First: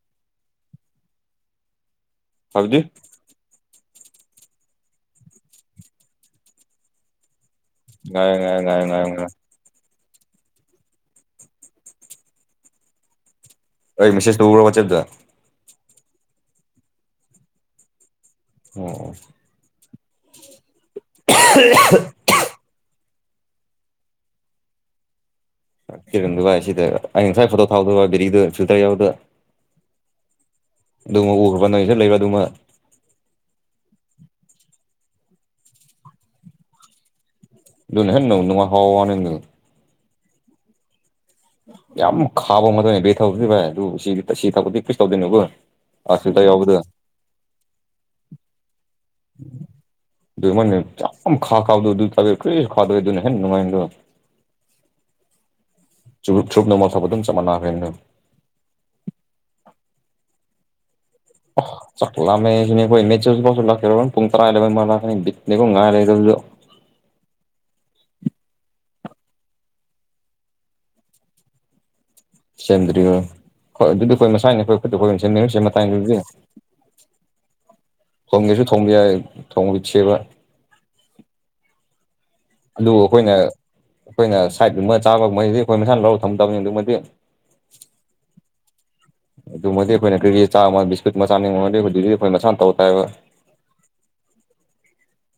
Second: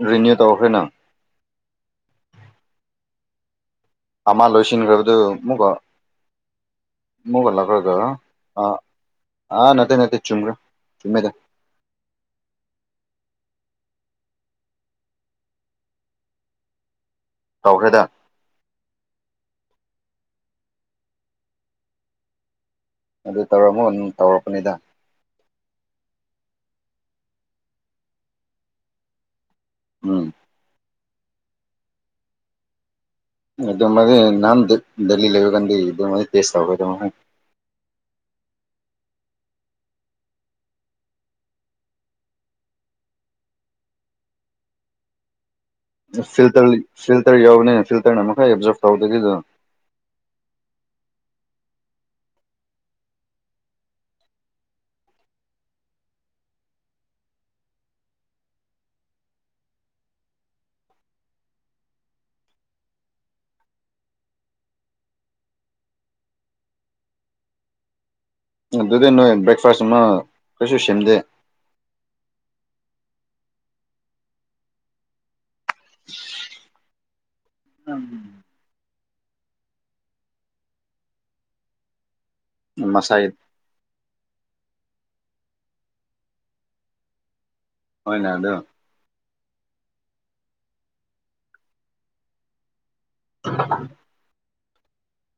ꯔꯤꯅꯤꯌ ꯇꯈꯦꯅ ꯍꯧꯥꯎꯖꯤ ꯑꯃ ꯂꯣꯁꯤꯅꯤ ꯈꯔꯗꯨ ꯃꯨꯒꯣ ꯃꯒꯣ ꯂ ꯒ ꯉꯥꯏꯌꯣ ꯉꯥꯏꯌꯣ ꯉꯥꯏꯌꯣ ꯉꯥꯏꯌꯣ ꯉꯥꯏꯌꯣ ꯅꯠꯇ ꯅꯠꯇ ꯆꯨꯝ꯭ꯔꯥ ꯆꯨꯝꯃꯦꯗ ꯑꯩ ꯃꯤꯁꯦꯁ ꯇꯧꯕ ꯋꯥꯆꯗ ꯇꯧꯈ꯭ꯔꯦꯗ ꯑꯣ ꯑꯗꯨ ꯇꯧꯔꯝꯃꯣ ꯑꯗꯨ ꯇꯧꯔꯛꯄꯅꯤꯗ ꯀꯤꯔꯗꯨ ꯏ ꯁꯤꯗ ꯑꯩꯩꯅ ꯉꯁꯥꯏ ꯐꯣꯇꯣ ꯊꯥꯎꯗꯕ ꯕꯦꯔꯤꯗꯨ ꯐ꯭ꯌꯨꯇꯔ ꯌꯥꯎꯗ ꯎꯝ ꯑꯗꯨꯃ ꯎꯈ꯭ꯔꯕ ꯅꯪ ꯏꯁꯠ ꯂꯩꯕ ꯑꯗꯨꯃ ꯏ ꯃ ꯅꯅꯥꯥꯟ ꯗꯦꯜꯂꯤ ꯂꯩꯦꯒꯥꯟꯗꯤ ꯏꯗ ꯃ ꯇꯦꯁ ꯇꯕꯗ ꯃ ꯑꯗꯨꯍꯅꯣ ꯅꯅꯨꯡ ꯍꯥꯎꯅꯦ ꯌꯥꯝ ꯈꯥꯕ ꯑꯃꯅꯦ ꯕꯦ ꯊꯧꯕꯗꯤ ꯚꯥꯏ ꯑꯗꯨ ꯁꯤꯗꯤ ꯇꯁꯤ ꯊꯧꯕꯗꯤ ꯀꯩꯁꯨ ꯇꯧꯗꯣꯏꯅꯣꯕꯨ ꯐꯤꯜꯇꯔ ꯌꯥꯎꯕꯅꯤꯅ ꯐꯤꯜꯇꯔꯅ ꯃꯈꯩ ꯑꯦꯞꯖꯣꯔꯞ ꯇꯧꯗꯒꯤꯗꯨꯅ ꯃꯅꯤꯠꯇ ꯈꯥ ꯈꯥꯎꯗ ꯑꯗꯨ ꯇ ꯀꯁꯨ ꯈꯥꯗ ꯑꯗꯨꯅ ꯍꯦ ꯅꯅꯨꯡꯃꯥꯏꯗꯣ ꯆꯨꯞ ꯆꯨꯞ ꯅ ꯃꯊꯄ ꯑꯗꯨ ꯆꯃꯅ ꯐꯦꯟꯗ ꯑꯣ ꯆꯥꯛꯂꯂꯝ ꯃ ꯀ ꯄꯨꯡ ꯇꯔꯥ ꯉꯥꯏ ꯂꯩ [unintelligible] ꯑꯗꯨꯗꯤ ꯅꯣꯏ ꯕ꯭ꯔꯦꯛꯐꯥꯁ ꯑꯃ ꯀꯩꯁꯨ ꯁꯦꯝꯗꯦ ꯁꯦꯝꯗ꯭ꯔꯤꯉꯣ ꯍꯣꯏ ꯑꯗꯨꯗꯤ ꯑꯩꯈꯣꯏ ꯃꯁꯥꯅꯤ ꯑꯩꯈꯣꯏ ꯈꯨꯠꯇ ꯑꯩ ꯑꯣꯏꯅ ꯁꯦꯝꯃꯤꯔ ꯁꯤ ꯃꯇꯥꯏꯅꯤꯗꯤ [inaudible] ꯊꯣꯡꯒꯦꯁꯨ ꯊꯣꯡꯕ ꯌꯥꯏ ꯊꯣꯡꯕ ꯆꯦꯕ ꯑꯗꯨ ꯃꯁꯥꯏ ꯑꯩꯈꯣꯏꯅ ꯑꯩꯈꯣꯏꯅ ꯁꯥꯏꯠꯗꯨꯨꯃ ꯆꯥꯕ ꯃꯩꯗꯤ ꯑꯩꯈꯣꯏ ꯃꯁꯥꯅ ꯂꯧꯔ ꯊꯝꯗꯕꯅꯤ ꯑꯗꯨꯛꯃꯗꯤ ꯍꯣꯏ ꯂꯗꯣ ꯑꯗꯨꯃꯗꯤ ꯑꯩꯈꯣꯏ ꯀꯔꯤ ꯆꯥꯝꯃ ꯕꯤꯁꯀꯨꯠ ꯃꯆꯥꯅꯤꯡꯉꯗꯤ ꯑꯩꯈꯣꯏ ꯃꯁꯥ ꯇꯧ ꯇꯥꯏꯕ [unintelligible]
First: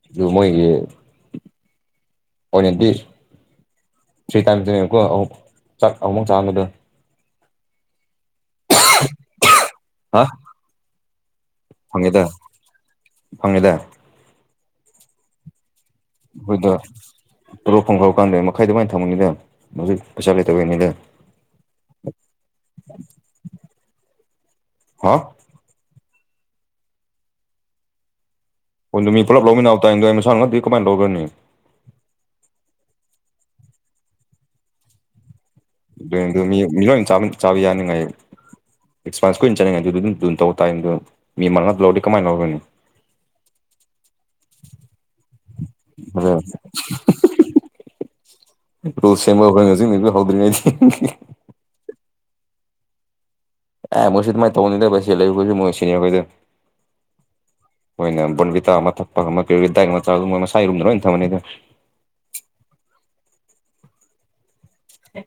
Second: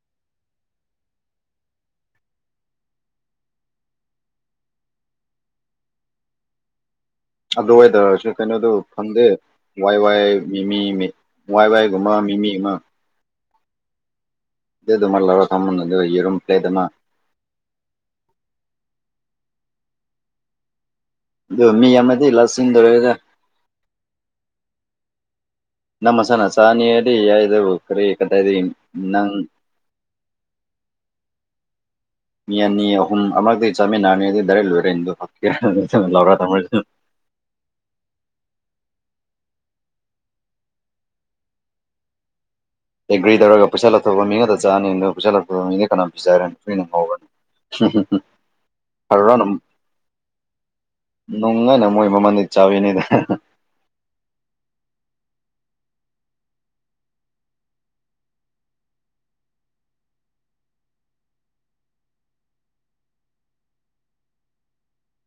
ꯑꯗꯨ ꯃꯣꯏꯒꯤ ꯑꯣꯏꯅ ꯑꯣꯏꯅꯗꯤ ꯐ꯭ꯔꯤ ꯇꯥꯏꯝ ꯆꯨꯀꯣꯨꯛꯥꯛ ꯑꯍꯨꯝꯃꯨꯛ ꯆꯥꯕꯗꯣ ꯑꯗꯨ ꯑꯣꯏꯏꯇꯥꯔꯁꯨ ꯀꯩꯅꯣꯗ ꯐꯪꯗꯦ ꯋꯥꯏ ꯍꯥ ꯋꯥꯏ ꯃꯤ ꯃꯤ ꯃꯤ ꯃꯏ ꯋꯥꯏꯒꯨꯝꯕ ꯃꯤꯃꯤ ꯑꯃ ꯐꯪꯉꯗ ꯑꯗꯨꯦ ꯑꯗꯨ ꯃꯜꯂꯔ ꯊꯃꯝ ꯑꯩꯈꯣꯏꯗ ꯇꯂꯣꯞ ꯐꯪꯈꯔ ꯀꯥꯟꯗ ꯃꯈꯥꯏ ꯑꯗꯨꯃꯥꯏꯅ ꯊꯝꯃꯅꯤꯗ ꯃ ꯄꯩꯁꯂꯦꯇ ꯀꯅꯤ ꯂꯩ ꯑꯗꯨ ꯃꯤ ꯑꯃꯗꯤ ꯂꯁꯤꯟꯗ ꯂꯩꯔꯦ ꯍꯥ ꯅꯃ ꯁꯅ ꯁꯥꯅꯤ ꯑꯗꯤ ꯌꯥꯏꯗ ꯀꯔꯤ ꯀ ꯍ ꯃꯤ ꯄꯨꯂ ꯄꯂꯣꯃꯤꯁꯥꯅ ꯀꯃꯥꯏꯅ ꯇꯧꯒꯅꯤ ꯃꯤꯌꯥꯅꯤ ꯑꯍꯨꯝ ꯑꯃ ꯏ ꯆꯥꯃꯤ ꯅꯥꯅꯤꯔꯩ ꯂꯣꯏꯔꯦ ꯏꯗ ꯍ ꯑꯗꯨ ꯑꯗꯨ ꯃꯤ ꯂꯣꯏ ꯆꯥꯕ ꯌꯥꯅꯤꯉꯥꯏ ꯑꯦꯛꯁꯄꯥꯟꯁ ꯀꯨꯏꯅ ꯆꯠꯅꯤꯡꯉꯦ ꯑꯗꯨꯝ ꯑꯗꯨꯝ ꯇꯧꯕ ꯇꯥꯏꯗꯣ ꯃꯤ ꯃꯜ ꯅ ꯂꯧꯔꯗꯤ ꯀꯃꯥꯏꯅ ꯂꯧꯔꯣꯏꯅꯤ ꯑꯦꯒ꯭ꯔꯤ ꯇꯧꯔꯒ ꯄꯩꯁꯥ ꯂꯧꯊꯣꯛꯕ ꯃꯤ ꯈꯛꯇ ꯆꯥꯅꯤ ꯑꯗꯨ ꯄꯩꯁꯥ ꯂꯧꯊꯣꯛꯕ ꯃꯤꯅ ꯀꯅꯥꯝ ꯑꯗꯣ ꯄꯤꯖꯔꯅꯤ ꯁꯣꯏꯅ ꯉꯧꯔꯅꯤ ꯔꯨꯜ ꯁꯦꯝꯕ ꯑꯩꯈꯣꯏꯅ ꯍꯧꯖꯤꯛꯅ ꯍꯧꯗ꯭ꯔꯤꯉꯩꯗꯤ ꯅꯅꯨꯡꯉꯥꯏꯅ ꯃꯣꯏ ꯃꯅ ꯏꯆꯥꯅꯤꯗ ꯑꯦ ꯃꯁꯖꯤꯗ ꯃꯥ ꯊꯧꯧꯕ ꯅꯗꯂ ꯀ ꯃꯁꯁꯤꯅꯤ ꯀꯣꯏꯗ ꯅ ꯕꯣꯟꯟꯕꯤꯇꯥ ꯑꯃ ꯊꯛꯄ ꯑꯃ ꯀꯗꯥ ꯑꯃ ꯆ ꯃꯣꯏ ꯃꯁꯥꯏꯔꯨꯝꯗꯅ ꯂꯣꯏꯅ ꯊꯝꯃꯅꯤꯗ [unintelligible] ꯍ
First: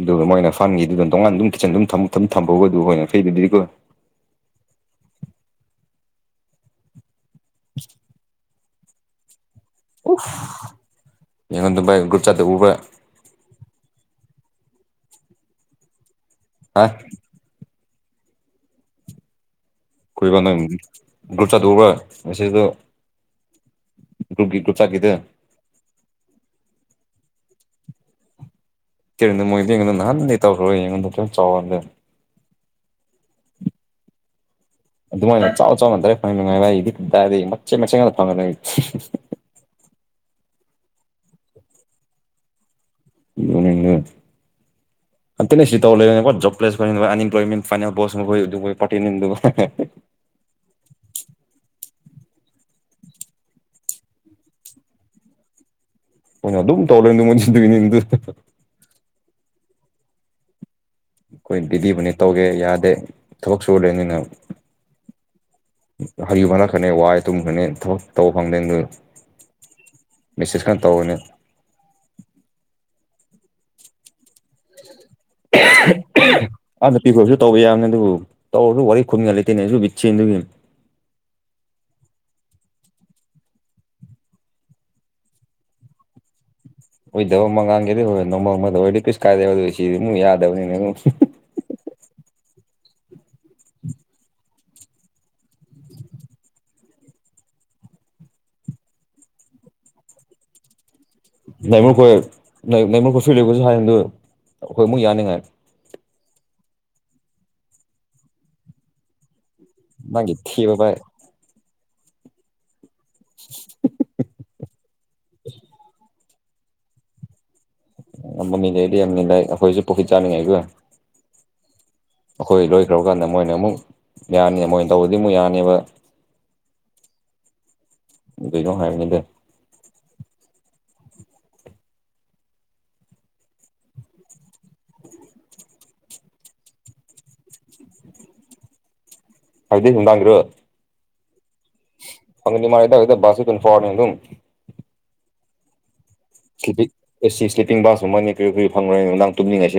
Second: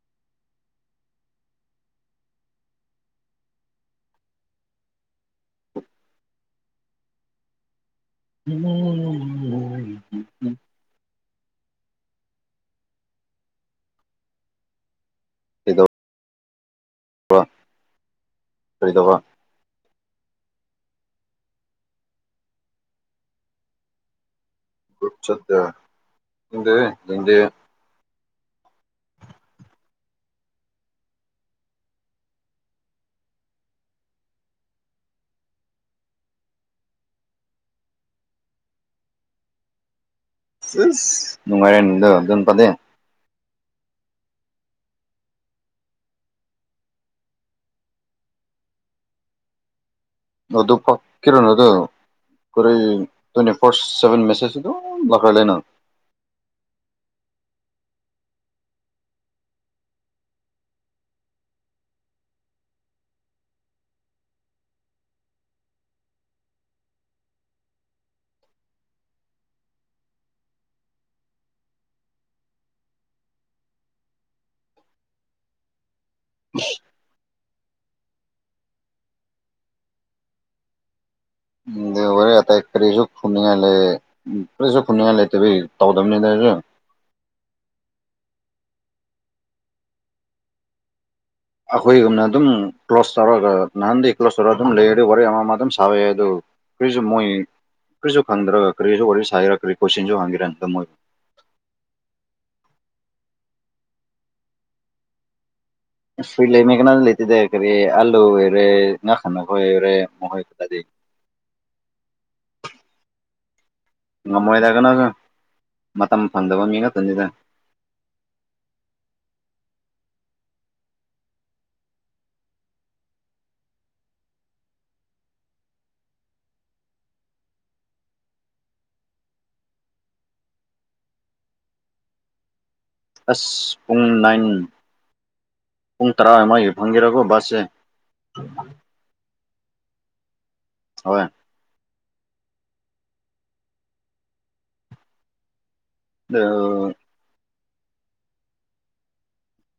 ꯑꯗꯨꯒ ꯃꯣꯏꯅ ꯐꯪꯈꯤꯗꯨꯅ ꯇꯣꯡꯉꯥꯟ ꯑꯗꯨꯝ ꯀꯆꯟ ꯑꯗꯨꯝ ꯊꯝꯍꯧꯕꯗꯨ ꯑꯣꯏꯅ ꯐꯩꯗꯨꯗꯤꯀꯣ [unintelligible] ꯎꯝ ꯌꯦꯉ ꯇ ꯆꯗ ꯎꯕ ꯀꯩꯗꯧ ꯑ ꯑꯣꯏꯔꯤꯗꯧꯕ ꯀꯈꯣꯏꯕ ꯅꯪ ꯒ꯭ꯔꯨꯞ ꯆꯥꯊꯣꯛꯑꯒ ꯃꯁꯤꯗ ꯗꯗꯤ ꯌꯦꯗꯤ ꯀꯔꯤꯗ ꯃꯣꯏꯗꯤ ꯌꯦꯉ ꯅꯥꯟ ꯇꯧꯔ ꯌꯦꯉ ꯆꯗ [inaudible] ꯑꯗꯨꯃꯥꯏꯅ ꯆꯥꯎ ꯆꯥꯎꯅ ꯇꯔꯦ ꯐꯪ ꯅꯨꯡꯉꯥꯏ ꯥꯏꯗꯤꯗꯥꯗꯤ ꯃꯆꯦꯠ ꯃꯆꯦ ꯉꯥꯛꯇ ꯐꯪꯉ ꯑꯩꯗꯤ ꯅꯨꯡꯉꯥꯏꯔꯦꯗꯣ ꯑꯗꯨꯣꯟꯕꯗꯦ ꯏꯅꯅ [inaudible] ꯑꯅ ꯁꯤ ꯂ ꯂꯩꯖ ꯄ꯭ꯂꯁ ꯑꯄ꯭ꯂꯣꯏꯦꯟ ꯐꯥꯏ ꯄꯅꯤ ꯀꯔꯣꯏ ꯇ꯭ꯋꯦꯟꯇꯤ ꯐꯣꯔꯁ ꯁꯚꯦꯟ ꯃꯦꯁꯦꯖꯗꯣ ꯂꯥꯛꯈ꯭ꯔ ꯂꯩꯅ ꯃ ꯑꯗꯨꯝ ꯇꯧꯂꯔ ꯑꯗꯨ ꯃꯗꯨꯅꯤ ꯑꯩꯈꯣꯏ ꯗꯤꯗꯤꯕꯨꯅꯦ ꯇꯧꯒꯦ ꯌꯥꯗꯦ ꯊꯕꯛ ꯁꯨꯔꯨꯔꯦꯅꯤꯅ ꯍꯔꯤꯃꯅꯥꯛ ꯈꯅꯦ ꯋꯥꯏ ꯇꯨꯝꯈꯅꯤ ꯇꯧ ꯐꯪꯗꯦ ꯑꯗꯨ ꯃꯦꯁꯦꯁ ꯀꯥꯟ ꯇꯧꯅꯦ ꯑ ꯅꯄꯤ ꯀꯧꯁꯨ ꯇꯧꯕ ꯌꯥꯕꯅꯦ ꯑꯗꯨꯕꯨ ꯇꯧꯔꯁꯨ ꯋꯥꯔꯤ ꯈꯨꯝꯒ ꯂꯩꯇꯦꯅꯦꯁꯨ ꯕꯤꯠꯁꯤ ꯑꯗꯨꯒꯤ ꯍꯔꯦ ꯑꯇꯩ ꯀꯔꯤꯁꯨ ꯈꯨꯝꯅꯤꯡꯉꯥꯏ ꯂꯩ ꯎ ꯀꯔꯤꯁꯨ ꯈꯨꯅꯤꯡꯉꯥꯏ ꯂꯩꯇꯦꯕꯩ ꯇꯧꯗꯕꯅꯤꯗꯁꯨ ꯑꯣꯏꯗꯕ ꯃꯉꯥꯡꯒꯤꯦꯗꯤ ꯍ ꯅꯣꯡꯃ ꯑꯃꯗ ꯑꯣꯏꯗꯤ ꯀꯩꯁ ꯀꯥꯏꯗꯦ ꯁꯤ ꯌꯥꯗꯕꯅꯤꯅꯦ ꯑꯩꯈꯣꯏꯒꯨꯝꯅ ꯑꯗꯨꯝ ꯀ꯭ꯂꯣꯁ ꯇꯧꯔꯒ ꯅꯍꯥꯟꯗꯤ ꯀ꯭ꯂꯣꯁ ꯇꯧꯔꯒ ꯑꯗꯨꯝ ꯂꯩꯔ ꯑꯗꯨ ꯋꯥꯔꯤ ꯑꯃ ꯑꯃ ꯑꯗꯨꯝ ꯁꯥꯕ ꯌꯥꯏ ꯑꯗꯨ ꯀꯔꯤꯁꯨ ꯃꯣꯏ ꯀꯔꯤꯁꯨ ꯈꯪꯗ꯭ꯔꯒ ꯀꯔꯤꯁꯨ ꯋꯥꯔꯤ ꯁꯥꯥꯏꯒꯦꯔꯥ ꯀꯔꯤ ꯀꯣꯏꯁꯟꯁꯨ ꯍꯪꯒꯦꯔꯥꯗ ꯃꯣꯏ ꯅꯃꯨꯈꯣꯏ ꯅꯃꯈꯣꯏ ꯐꯤꯜꯂꯤꯒꯁꯨ ꯍꯥꯏꯌꯦꯗꯨ ꯑꯩꯈꯣꯏ ꯑꯃꯨꯛ ꯌꯥꯅꯤꯉꯥꯏ ꯐ ꯂꯩ ꯃ ꯀꯅꯥ ꯂꯩꯇꯗꯔ ꯀꯔꯦ ꯑꯜꯂꯨ ꯑꯣꯏꯦꯔꯦ ꯉ ꯈꯥꯟ ꯍꯣꯏꯔꯦ ꯃꯥꯒꯤ ꯃꯍꯣꯏ ꯊꯤꯕ ꯀꯗꯤ ꯚꯥꯏ [inaudible] ꯉꯝꯃꯣꯏꯗꯔ ꯀꯅꯒ ꯃꯇꯝ ꯐꯪꯗꯕ ꯃꯤ ꯉꯥꯛꯇꯅꯤꯗ ꯌꯥꯝ ꯃ ꯃꯤꯜ ꯂꯩꯛꯗꯤ ꯌꯥꯝ ꯃꯤꯜꯂ ꯑꯩꯈꯣꯏꯁꯨ ꯄꯨꯣꯁꯤꯠ ꯆꯥꯅꯤꯡꯉꯥꯏꯒ ꯑꯩꯈꯣꯏ ꯂꯣꯏꯈ꯭ꯔꯕ ꯀꯥꯟꯗ ꯃꯣꯏꯅ ꯑꯃꯨꯛ ꯌꯥꯅꯤ ꯃꯣꯏꯅ ꯇꯧꯕꯗꯤ ꯑꯃꯨꯛ ꯌꯥꯅꯤꯕ [inaudible] ꯑꯗꯨꯩꯅꯣ ꯍꯥꯏꯅꯤꯗꯦ ꯑꯁ ꯄꯨꯡ ꯅꯥꯏꯟ ꯄꯨꯡ ꯇꯔꯥꯃꯥꯏ ꯐꯪꯈꯤꯔꯒꯣ ꯕꯥꯁꯁꯦ ꯍꯥꯏꯗꯤ ꯅꯨꯪꯗꯥꯡꯒꯤꯔꯣ ꯍꯣꯏ ꯐꯪꯗꯣꯏ ꯃꯜꯂꯤꯗ ꯕꯁꯇꯤ ꯇꯣꯏꯟꯇꯤ ꯐꯣꯔ ꯍꯧꯔ ꯅꯦ ꯑꯗꯨꯝ ꯑꯗꯨ ꯁ꯭ꯤꯡ ꯑꯦ ꯁꯂꯤꯞꯄꯤꯡ ꯕꯥꯁꯀꯨꯝꯕꯅꯤ ꯀꯔꯤ ꯀꯔꯤ ꯐꯪꯉꯣꯏꯅꯣ ꯅꯪ ꯇꯨꯝꯅꯤꯡꯉꯥꯏꯁꯤꯦ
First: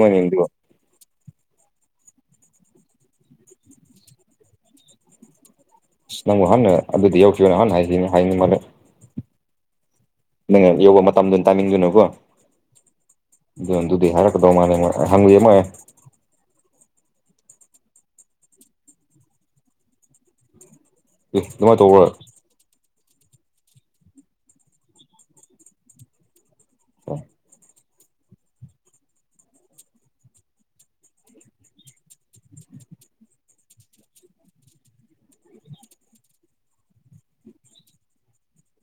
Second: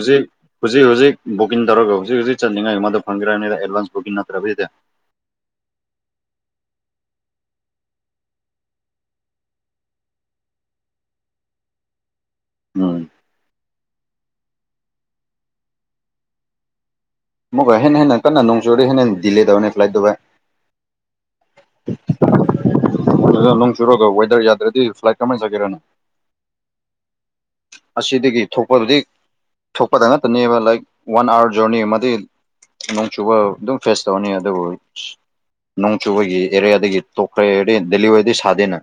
ꯍꯧꯖꯤꯛ ꯍꯧꯖꯤꯛ ꯍꯧꯖꯤꯛ ꯕꯨꯀꯤꯟ ꯇꯧꯔꯣꯒꯣ ꯍꯧꯖꯤꯛ ꯍꯧꯖꯤꯛ ꯆꯠꯅꯤꯡꯉꯥꯏ ꯃꯗ ꯐꯪꯒ꯭ꯔꯅꯤꯗ ꯑꯦꯗꯚꯟꯁ ꯕꯨꯀꯤꯡ ꯅꯠꯇ꯭ꯔꯕꯤꯗꯦ ꯑ ꯅꯪꯉꯣ ꯍꯥꯟꯅ ꯑꯗꯨꯗꯤ ꯌꯥꯎꯈꯤꯕꯈꯤꯕꯅ ꯍꯥꯟꯅ ꯍꯥꯏꯅꯤ ꯍꯥꯏꯅ ꯃꯥꯜꯂ ꯅꯪ ꯌꯧꯕ ꯃꯇꯝꯗꯨ ꯇꯥꯏꯃꯤꯡꯗꯨꯅꯨꯀꯣ ꯎꯝ ꯑꯗꯨꯣ ꯑꯗꯨꯗꯤ ꯍꯥꯏꯔꯛꯀꯗꯧ ꯃꯥꯜꯂ ꯍꯪꯉꯨꯏꯦ ꯃꯥ ꯃꯀꯣꯏ ꯍꯦꯟꯅ ꯍꯦꯟꯅ ꯀꯟꯅ ꯅꯣꯡ ꯆꯨꯨꯔꯦ ꯍꯦꯟꯅ ꯍꯦꯟꯅ ꯗꯤꯂꯦ ꯇꯧꯅꯦ ꯐ꯭ꯂꯥꯏꯠ ꯕꯥꯥꯏ ꯑꯗꯨꯃꯥꯏꯅ ꯇꯧꯕꯣꯏ ꯅꯣꯡ ꯆꯨꯔꯒ ꯋꯦꯗꯔ ꯌꯥꯗ꯭ꯔꯗꯤ ꯐ꯭ꯂꯥꯏꯠ ꯀꯃꯥꯏꯅ ꯆꯒꯦꯔꯅꯣ ꯑ ꯑꯁꯤꯗꯒꯤ ꯊꯣꯛꯄꯗꯨꯗꯤ ꯊꯣꯛꯄꯗ ꯉꯇꯅꯦꯕ ꯂꯥꯏꯛ ꯋꯥꯟ ꯑꯥꯋꯥꯔ ꯖꯔꯅꯤ ꯑꯃꯗꯤ ꯅꯣꯡ ꯆꯨꯕ ꯑꯗꯨꯝ ꯐꯦꯁ ꯇꯧꯅꯤ ꯑꯗꯨꯕꯨ ꯅꯣꯡ ꯆꯨꯕꯒꯤ ꯑꯦꯔꯤꯌꯥꯗꯒꯤ ꯇꯣꯛꯈ꯭ꯔꯦꯗꯤ ꯗꯦꯜꯂꯤꯋꯥꯗꯤ ꯁꯥꯗꯦꯅ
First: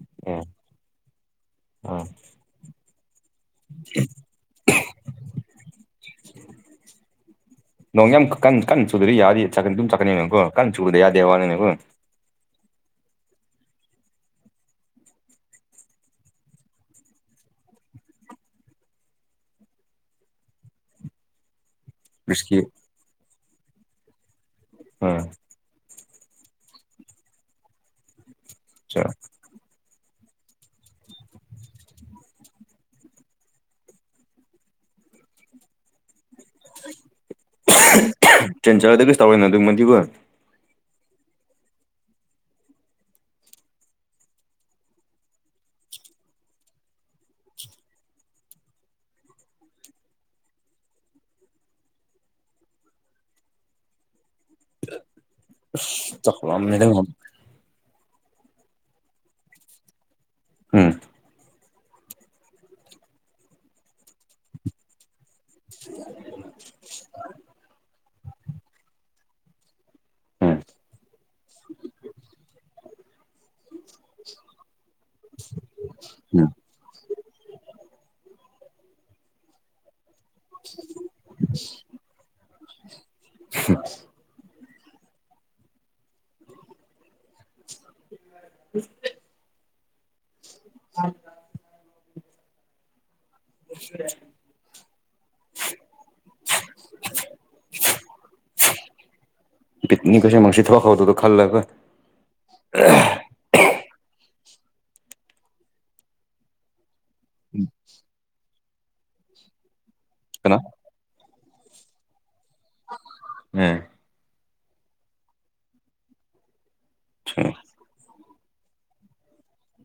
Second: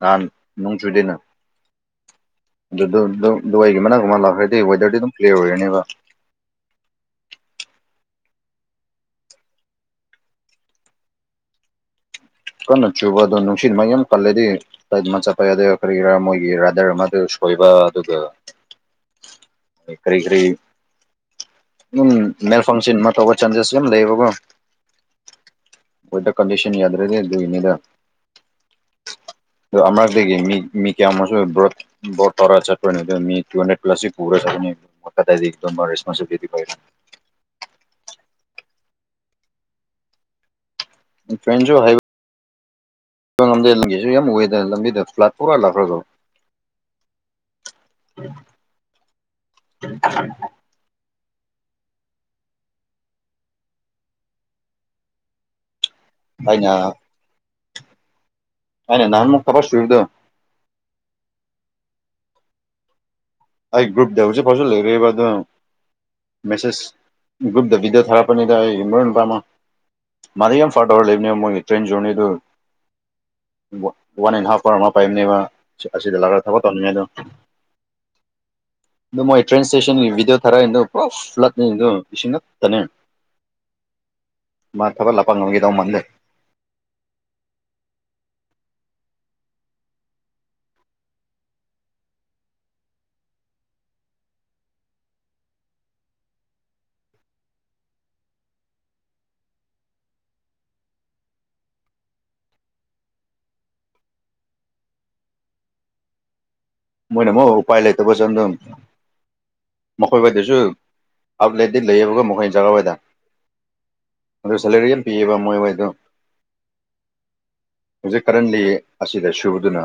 ꯅꯍꯥꯟ ꯎꯝ ꯅꯣꯪꯆꯨꯏꯗꯅ ꯑꯥ ꯑꯗꯨꯗꯨ ꯗꯨꯕꯥꯏꯒꯤ ꯃꯅꯥꯒꯨꯝꯕ ꯂꯥꯛꯈ꯭ꯔꯗꯤ ꯋꯦꯗꯔꯗꯤ ꯑꯗꯨꯝ ꯀ꯭ꯂꯤꯌꯥꯔ ꯑꯣꯏꯔꯅꯦꯕ ꯅꯣꯡ ꯌꯥꯝ ꯀꯟ ꯀꯟ ꯆꯨꯗ꯭ꯔꯤ ꯌꯥꯔꯤ ꯆ ꯑꯗꯨꯝ ꯆꯀꯅꯤꯅꯀꯣ ꯀꯟ ꯆꯨꯗ꯭ꯔ ꯌꯥꯗꯦ ꯋꯥꯅꯤꯅꯀꯣ ꯀꯟꯅꯣ ꯆꯨꯕ ꯑꯗꯨꯣ ꯅꯨꯡꯁꯤꯠ ꯃꯨꯝ ꯀꯜꯂꯗꯤ ꯃꯆꯥꯄꯗ ꯀꯔꯤꯒꯤꯔꯥ ꯃꯣꯏꯒꯤ ꯔꯥꯗꯔ ꯑꯃ ꯀꯣꯏꯕ ꯑꯗꯨꯒ ꯀꯔꯤ ꯀꯔꯤ ꯎꯝ ꯔꯤꯁꯀꯤ ꯃꯦꯜ ꯐꯪꯁꯟ ꯑꯃ ꯇꯧꯕ ꯆꯥꯟꯖꯦꯁ ꯌꯥꯝ ꯂꯩꯌꯦꯕꯀꯣ ꯑꯥ ꯋꯦꯗꯔ ꯀꯟꯗꯤꯁꯟ ꯌꯥꯗ꯭ꯔꯗꯤ ꯑꯗꯨꯅꯤꯗ ꯆꯂꯣ ꯑꯣ ꯑꯃꯛꯇꯒꯤ ꯃꯤ ꯀꯌꯥꯃꯨ ꯕ꯭ꯔꯣꯠ ꯕꯣꯠ ꯇꯧꯔ ꯆꯠꯄꯅꯤ ꯑꯗꯨꯣ ꯃꯤ ꯇꯨ ꯍꯟꯗ꯭ꯔꯦꯠ ꯄ꯭ꯂꯁꯁꯤ ꯄꯨꯔꯒ ꯆꯠꯀꯅꯤ ꯀꯗꯥꯗꯤ ꯔꯦꯁꯣꯟꯕ ꯖꯔꯒꯗ ꯀꯩꯁꯨ ꯇꯧꯔꯦꯅ ꯑꯗꯨꯝ ꯃꯗꯤꯕꯨꯨꯔ ꯇ꯭ꯔꯦꯟꯁꯨ ꯍꯥꯏꯕ ꯆ ꯉꯝꯗꯦ ꯂꯝꯒꯤꯁꯨ ꯌꯥꯝ ꯎꯏꯦꯗꯅ ꯂꯝꯕꯤꯗ ꯐ꯭ꯂꯥꯠ ꯄꯨꯔꯥꯂꯥꯛꯈ꯭ꯔꯕꯣ ꯎ ꯆꯈꯗ ꯍꯥꯏꯅꯦ ꯅꯍꯟꯃꯨ ꯊꯕꯔ ꯁꯨꯏꯗꯣ ꯎꯝ ꯑꯩ ꯒ꯭ꯔꯨꯞꯇ ꯍꯧꯖꯤꯛꯐꯥꯎꯖꯤ ꯂꯩꯔꯕ ꯑꯗꯨ ꯃꯦꯁꯦꯁ ꯒ꯭ꯔꯨꯞꯇ ꯕꯤꯗꯤꯑꯣ ꯊꯥꯔꯛ ꯄꯅꯤꯗ ꯑꯩ ꯏ ꯃꯔꯣꯏ ꯅꯨꯄꯥꯃ ꯃꯥꯩ ꯌꯥꯝ ꯐꯥꯔꯠꯧꯔ ꯂꯩꯕꯅꯦꯕ ꯃꯣꯏꯒꯤ ꯇ꯭ꯔꯦꯟ ꯖꯣꯔꯅꯤꯗꯨ ꯋꯥꯟ ꯑꯦꯟ ꯍꯥꯐ ꯑꯋꯥꯔ ꯑꯃ ꯄꯥꯏꯕꯅꯦꯕ ꯑꯁꯤꯗ ꯂꯥꯛꯑꯒ ꯎꯝ ꯊꯕꯛ ꯇꯧꯅꯤꯡꯉꯦ ꯑꯗꯣ ꯑꯗꯨꯃꯣꯏ ꯇ꯭ꯔꯦꯟ ꯁꯇꯦꯁꯟꯒꯤ ꯊꯔ ꯏ ꯄꯣ ꯐ꯭ꯂꯅꯤ ꯏꯁꯤꯡꯅꯠꯇꯅꯦ ꯃꯥ ꯊꯕꯛ ꯂꯥꯛꯄꯥꯡ ꯉꯥꯡꯒꯦꯗ ꯃꯜꯗꯦ ꯎ ꯍ [inaudible] [inaudible] ꯄꯤꯛꯅꯤ ꯀꯁꯦ ꯃꯁꯤ ꯊ ꯋꯥ ꯈꯥꯎꯗꯗ ꯈꯜꯂꯒ ꯑ ꯃꯣꯏꯅ ꯑꯃꯨꯛ ꯎꯄꯥꯏ ꯂꯩꯇꯕꯁꯨ ꯑꯗꯨꯝ ꯃꯈꯣꯏ ꯍꯏꯗꯁꯨ ꯀꯅꯥ ꯑꯥꯎꯠꯂꯦꯠꯇꯤ ꯂꯩꯌꯦꯕꯒ ꯃꯈꯣꯏꯅ ꯖꯒꯥꯋꯥꯣꯏꯗ ꯎꯝ ꯑꯗꯨ ꯁꯦꯂꯔꯤ ꯌꯥꯝ ꯄꯤꯌꯦꯕ ꯃꯣꯏꯍꯣꯏꯗ ꯎ ꯍꯧꯖꯤꯛ ꯀꯔꯟꯂꯤ ꯑꯁꯤꯗ ꯁꯨꯕꯗꯨꯅ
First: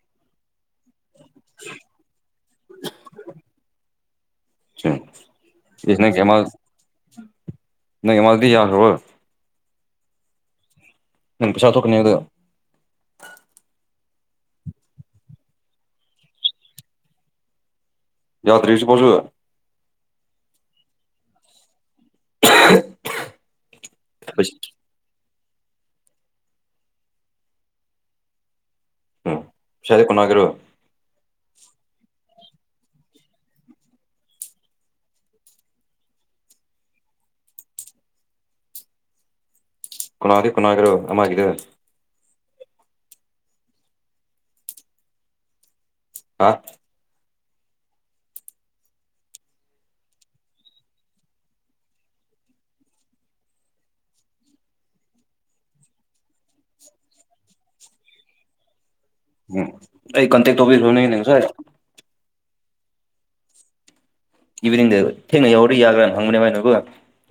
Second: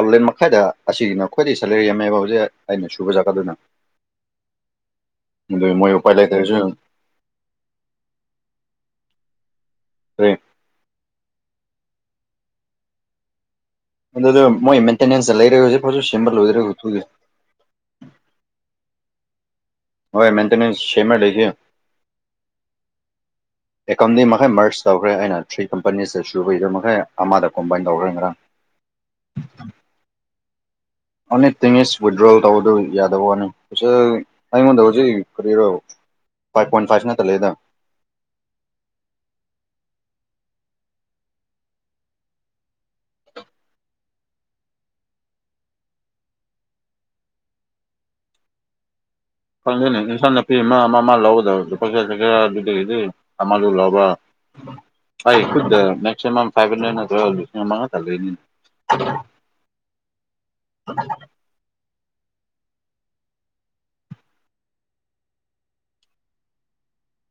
ꯑꯥꯎꯠꯂꯦꯟ ꯃꯈꯥꯏꯗ ꯑꯁꯤꯅ ꯑꯩꯈꯣꯏꯗꯤ ꯁꯦꯂꯔꯤ ꯌꯥꯝꯃꯦꯕ ꯍꯧꯖꯤꯛ ꯑꯩꯅ ꯁꯨꯕ ꯖꯒꯥꯠꯗꯨꯅ ꯎꯝ ꯑꯗ ꯃ ꯏꯁ ꯄꯥꯏ ꯂꯩ ꯊꯔꯁꯨ ꯅꯪ ꯃꯥꯗꯤ ꯌꯥꯔ ꯍꯣ ꯑ ꯃ ꯄꯩꯁꯥ ꯊꯣꯛ ꯀꯅꯤꯒ ꯑꯗꯨꯗ ꯃꯣꯏ ꯃꯦꯟꯇꯦꯅꯦꯟꯁꯇ ꯂꯩꯔꯦ ꯍꯧꯖꯤꯛ ꯐꯁꯨ ꯁꯦꯝꯕ ꯂꯣꯏꯗꯔꯦ ꯍꯧꯖꯤꯛꯨ ꯌꯥ ꯇ꯭ꯔꯤꯁꯨ ꯄꯁꯨ ꯍꯣꯏꯣꯏ ꯃꯦꯟꯇꯦꯟꯦꯟꯁ ꯁꯦꯃ ꯂꯩꯒ ꯑꯦꯀꯣꯝꯗꯤ ꯃꯈꯥꯏ ꯃꯔꯆ ꯇꯧꯈ꯭ꯔꯦ ꯑꯩꯅ ꯊ꯭ꯔꯤ ꯀꯝꯄꯅꯤꯁꯇ ꯁꯨꯕꯩꯗ ꯃꯈꯩ ꯑꯃꯗ ꯀꯣꯝꯕꯥꯏꯟ ꯇꯧꯈ꯭ꯔꯦ ꯉꯔꯥꯡ ꯎꯝ ꯁꯗ ꯀꯅꯥꯒꯔꯣ ꯑ ꯇꯁ ꯋꯤꯠꯗ꯭ꯔꯣꯜ ꯇꯧꯕꯗꯨ ꯌꯥꯗꯕꯅꯤ ꯇꯗꯖꯤ ꯈꯔ ꯐꯥꯏꯚ ꯄꯣꯏꯟ ꯐꯥꯏꯚꯅꯠꯇ ꯂꯩꯗ ꯀꯅꯥꯗꯤ ꯀꯨꯅꯥꯒ꯭ꯔꯣ ꯑꯒꯗ ꯑꯥ ꯈꯪꯗꯅꯤ ꯏꯟꯁꯥꯡ ꯅꯥꯄꯤ ꯑꯃ ꯑꯃ ꯑꯃ ꯂꯧꯒꯗꯕ ꯂꯨꯄꯥ ꯆ ꯆꯊꯔ ꯑꯗꯨꯗꯒꯤꯗꯒꯤꯗꯤ ꯑꯃꯗꯨ ꯂꯕ ꯍ ꯃꯃ ꯐꯚ ꯍꯟ꯭ꯔꯦꯠꯇ ꯎꯝ ꯑꯩ ꯀꯟꯇꯦꯛ ꯇꯧꯕꯤꯔꯣ ꯅꯅꯦꯁꯔ ꯏꯚꯤꯅꯤꯡꯗ ꯊꯦꯡꯅ ꯌꯧꯔꯗꯤ ꯌꯥꯒ꯭ꯔꯥꯅ ꯍꯪꯕꯅꯦ ꯃꯥꯏꯅꯦꯕꯨ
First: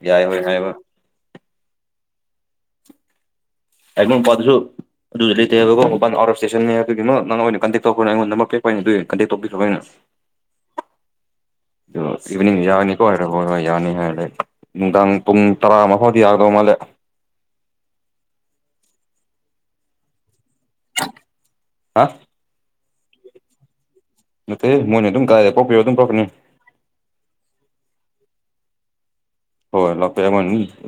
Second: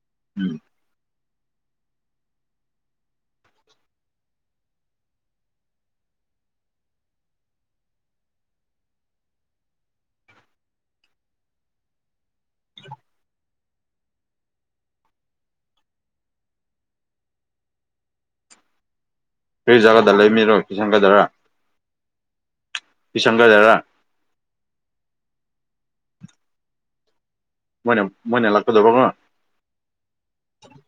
ꯌꯥꯏ ꯍꯣꯏ ꯎꯝ ꯍꯥꯏꯕ ꯑꯦꯝ ꯄꯠꯇꯁꯨ ꯑꯗꯨꯁꯨ ꯂꯩꯇꯦꯕꯀꯣ ꯋꯥꯟ ꯑꯋꯥꯔ ꯏꯁꯇꯦꯁꯟꯅꯦ ꯑꯗꯨꯒꯤ ꯑꯃ ꯅꯪ ꯑꯣꯏꯅ ꯀꯟꯇꯦꯛ ꯇꯧꯈ꯭ꯔꯅꯣ ꯑꯩꯉꯣꯟ ꯅꯝꯕꯔ ꯄꯦꯛꯛꯄ ꯑꯣꯏꯅ ꯑꯗꯨꯒꯤ ꯀꯟꯇꯦꯛ ꯇꯧꯕꯤꯈ꯭ꯔ ꯑꯩꯅ [inaudible] ꯑ ꯏ ꯌꯥꯅꯤꯔ ꯌꯥꯅꯤ ꯍꯥꯏꯔ ꯅꯨꯡꯗꯥꯡ ꯄꯨꯡ ꯇꯔꯥ ꯃꯈꯥꯎꯗꯤ ꯌꯥꯗꯧ ꯃꯥꯜꯂꯦ [inaudible] ꯐꯔꯤꯖꯒꯥꯒꯗ ꯂꯩ ꯃꯤꯔꯣ ꯀꯤꯁꯟꯒꯗꯔ ꯍꯥ ꯁꯪꯒꯗꯔ ꯅ ꯃꯣꯏꯅꯤ ꯑꯗꯨꯝ ꯀꯥꯏ ꯄꯄꯤ ꯑꯗꯨꯝ ꯄꯅꯤ ꯃꯣꯏꯅ ꯃꯣꯏꯅ ꯂꯥꯛꯀꯗꯕ ꯉꯣ ꯍꯣꯏ ꯂꯥꯛꯄ ꯌꯥ ꯃꯥ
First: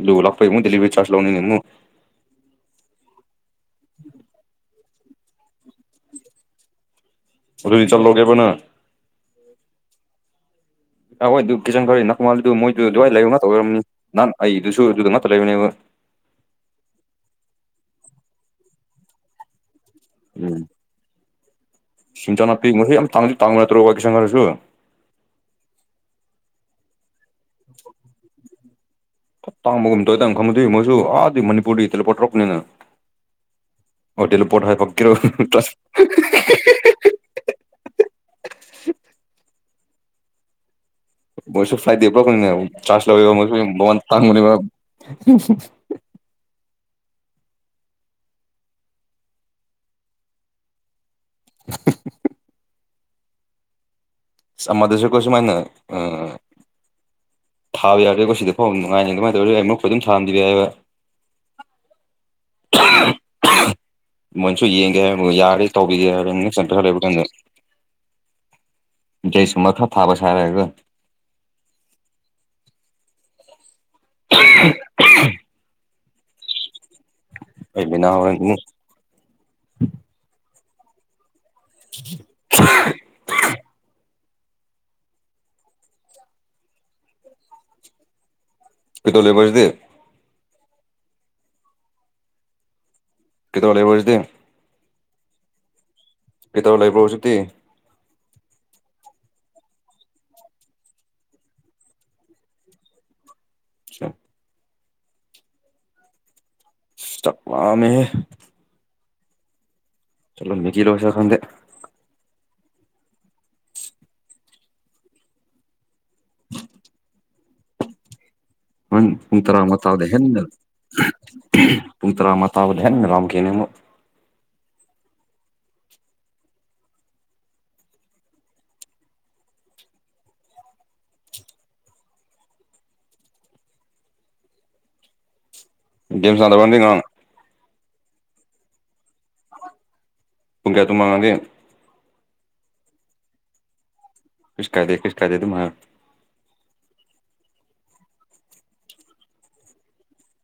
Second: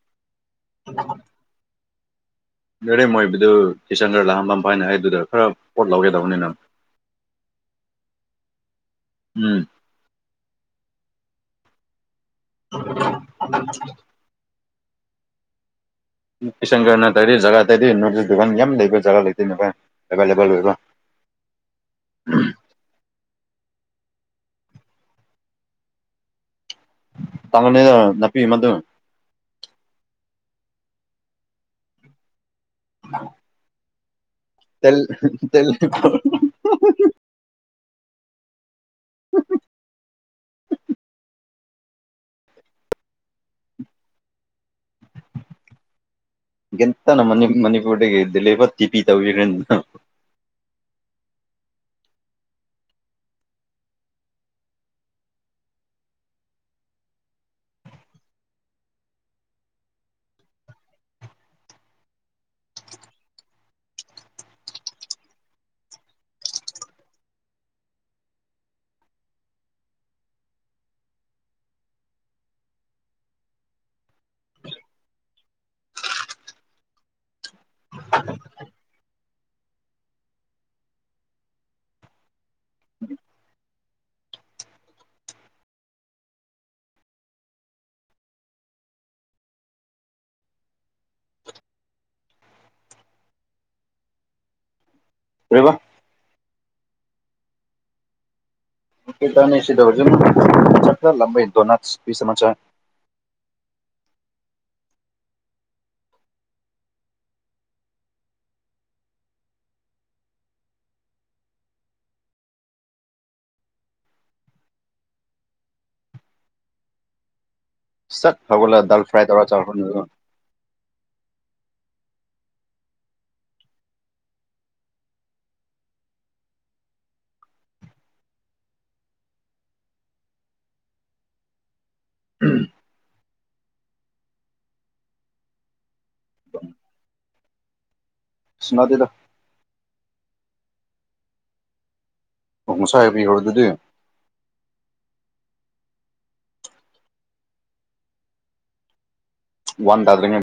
ꯂ ꯂꯥꯛꯄ ꯃ ꯗꯗꯤꯂꯤꯚꯔꯤ ꯆꯥꯖ ꯂ ꯂꯧꯅꯤ ꯅꯃꯣ ꯌꯥꯔꯦ ꯃꯣꯏꯕꯤꯗꯨ ꯀꯤꯁꯟꯒꯔ ꯂꯥꯍꯝꯕꯝ ꯐꯥꯏꯅ ꯍꯥꯏꯗꯨꯗ ꯈꯔ ꯄꯣꯠ ꯂꯧꯒꯗꯕꯅꯤꯅꯪ ꯍꯧꯏ ꯆꯠꯂꯒꯦꯕꯅ ꯎꯝ ꯑꯣꯏ ꯀꯆꯟ ꯈꯔ ꯅꯅꯥ ꯀ ꯃꯥꯜ ꯃꯣꯏ ꯗꯋꯥ ꯂꯩ ꯑꯩ ꯁ ꯑꯗꯨꯗ ꯃ ꯂꯩꯅꯦ ꯀꯤꯁꯟꯒꯔꯅ ꯇꯧꯔꯤ ꯖꯒꯥ ꯇꯔꯤ ꯅ ꯗꯨꯀꯥꯟ ꯌꯥꯝ ꯂꯩꯕ ꯖꯒꯥ ꯂꯩꯇꯣꯏꯅꯦꯚꯥꯏ ꯎꯝ ꯁꯤꯤꯟꯊ ꯅꯥꯄꯤ ꯃꯍꯩ ꯌꯥꯝ ꯇꯥꯡ ꯇꯅꯠꯇ꯭ꯔꯣ ꯋꯥꯀꯤꯁꯟ ꯑꯣꯏꯔꯁꯨ ꯇꯥꯉꯅꯗ ꯅꯄꯤ ꯃꯗꯨ ꯇꯥꯡꯕꯒꯨꯝ ꯇꯣꯏꯇꯪ ꯈꯪꯗꯣꯏ ꯃꯣꯏꯁꯨ ꯑꯥꯗꯤ ꯃꯅꯤꯄꯨꯔꯗꯤꯂꯄꯇ꯭ꯔꯣꯄꯅꯤꯅ ꯑ ꯍꯣꯇꯦꯜ ꯄꯣꯠ ꯍ ꯍꯥꯏ ꯐꯀꯤꯔꯣ ꯇ ꯑ ꯃꯣꯏꯁꯨ ꯐ꯭ꯂꯥꯏꯗꯦ ꯄꯨꯛꯅꯤꯅꯦ ꯆꯥꯔꯖ ꯂꯧꯕ ꯃꯣꯏꯁꯨ ꯃꯃꯟ ꯐꯥꯡꯕꯅꯦꯕ ꯒꯤꯇꯅ ꯃꯅꯤ ꯃꯅꯤꯄꯨꯔꯗꯒꯤ ꯗ ꯂꯩꯕ ꯇꯤ ꯄꯤ ꯇꯧꯈ꯭ꯔꯦꯟꯅ [inaudible] ꯁꯃꯗꯨꯁꯀꯣꯏꯁꯤꯃꯅ ꯑ ꯊꯥꯕ ꯌꯥꯗ꯭ꯔꯦꯀꯣ ꯁꯤꯗ ꯐꯥꯎ ꯅꯨꯡꯉꯥꯏꯅꯤ ꯀꯃꯥꯏꯅ ꯇꯧꯔꯤ ꯑꯩꯛꯈꯣꯏ ꯑꯗꯨꯝ ꯊꯥꯍꯟꯕꯤꯕ ꯌꯥꯏꯕ ꯑꯍ ꯑꯍ ꯃꯣꯏꯁꯨ ꯌꯦꯡꯒꯦ ꯍꯥꯏ ꯌꯥꯔꯦ ꯇꯧꯕꯤꯒꯦ ꯍꯥꯏꯔꯦ ꯁꯇꯔ ꯂꯩꯕꯗ ꯆꯩꯩꯁꯨꯝꯕ ꯈꯔ ꯊꯥꯕ ꯁꯥ ꯍꯥꯏꯔꯒ ꯑꯍ ꯑꯍ ꯏꯗꯤ ꯅꯅꯥ ꯑꯍ ꯑꯍ ꯄꯇꯣꯂꯕꯖꯗ ꯀꯗꯣꯂꯦ ꯄꯨꯖꯗ ꯑꯔꯦꯕ ꯄꯤ ꯇꯕꯨ ꯂ ꯂꯩꯕ꯭ꯔꯧꯁꯤꯗꯤ ꯗꯔꯖ ꯂ ꯏꯠꯇꯣꯅ ꯐ ꯆꯃ ꯆꯦ ꯁ ꯆꯂꯝ ꯆꯂꯣ ꯃꯤꯒꯤ ꯂꯣꯁ ꯈꯪꯗꯦ [inaudible] ꯁꯠ ꯍꯧꯒꯠꯂ ꯍ ꯗꯥꯜ ꯐ꯭ꯔꯥꯏ ꯏꯟ ꯇꯧꯔ ꯇꯔ ꯆꯥꯈ꯭ꯔꯅꯤ ꯑꯗꯨꯒ ꯃꯥꯎꯗꯦ ꯍꯅꯤꯡ ꯄꯨꯡ ꯇꯔꯥ ꯃꯥ ꯇꯥꯕꯨ ꯔꯝ ꯀꯅꯦ ꯎꯝ [unintelligible] ꯁꯅꯥꯗꯔ ꯇꯨꯡ ꯀꯌꯥ ꯇꯨ ꯃꯥꯉꯥꯡꯒꯦ ꯎ ꯉꯁꯥꯏꯕꯤꯍꯔꯗꯨꯗꯤ ꯈꯨꯁ ꯀꯥꯗꯦ ꯈꯨꯁ ꯀꯥꯗꯦ ꯇꯨꯃ ꯋꯥꯟ ꯑꯗꯨ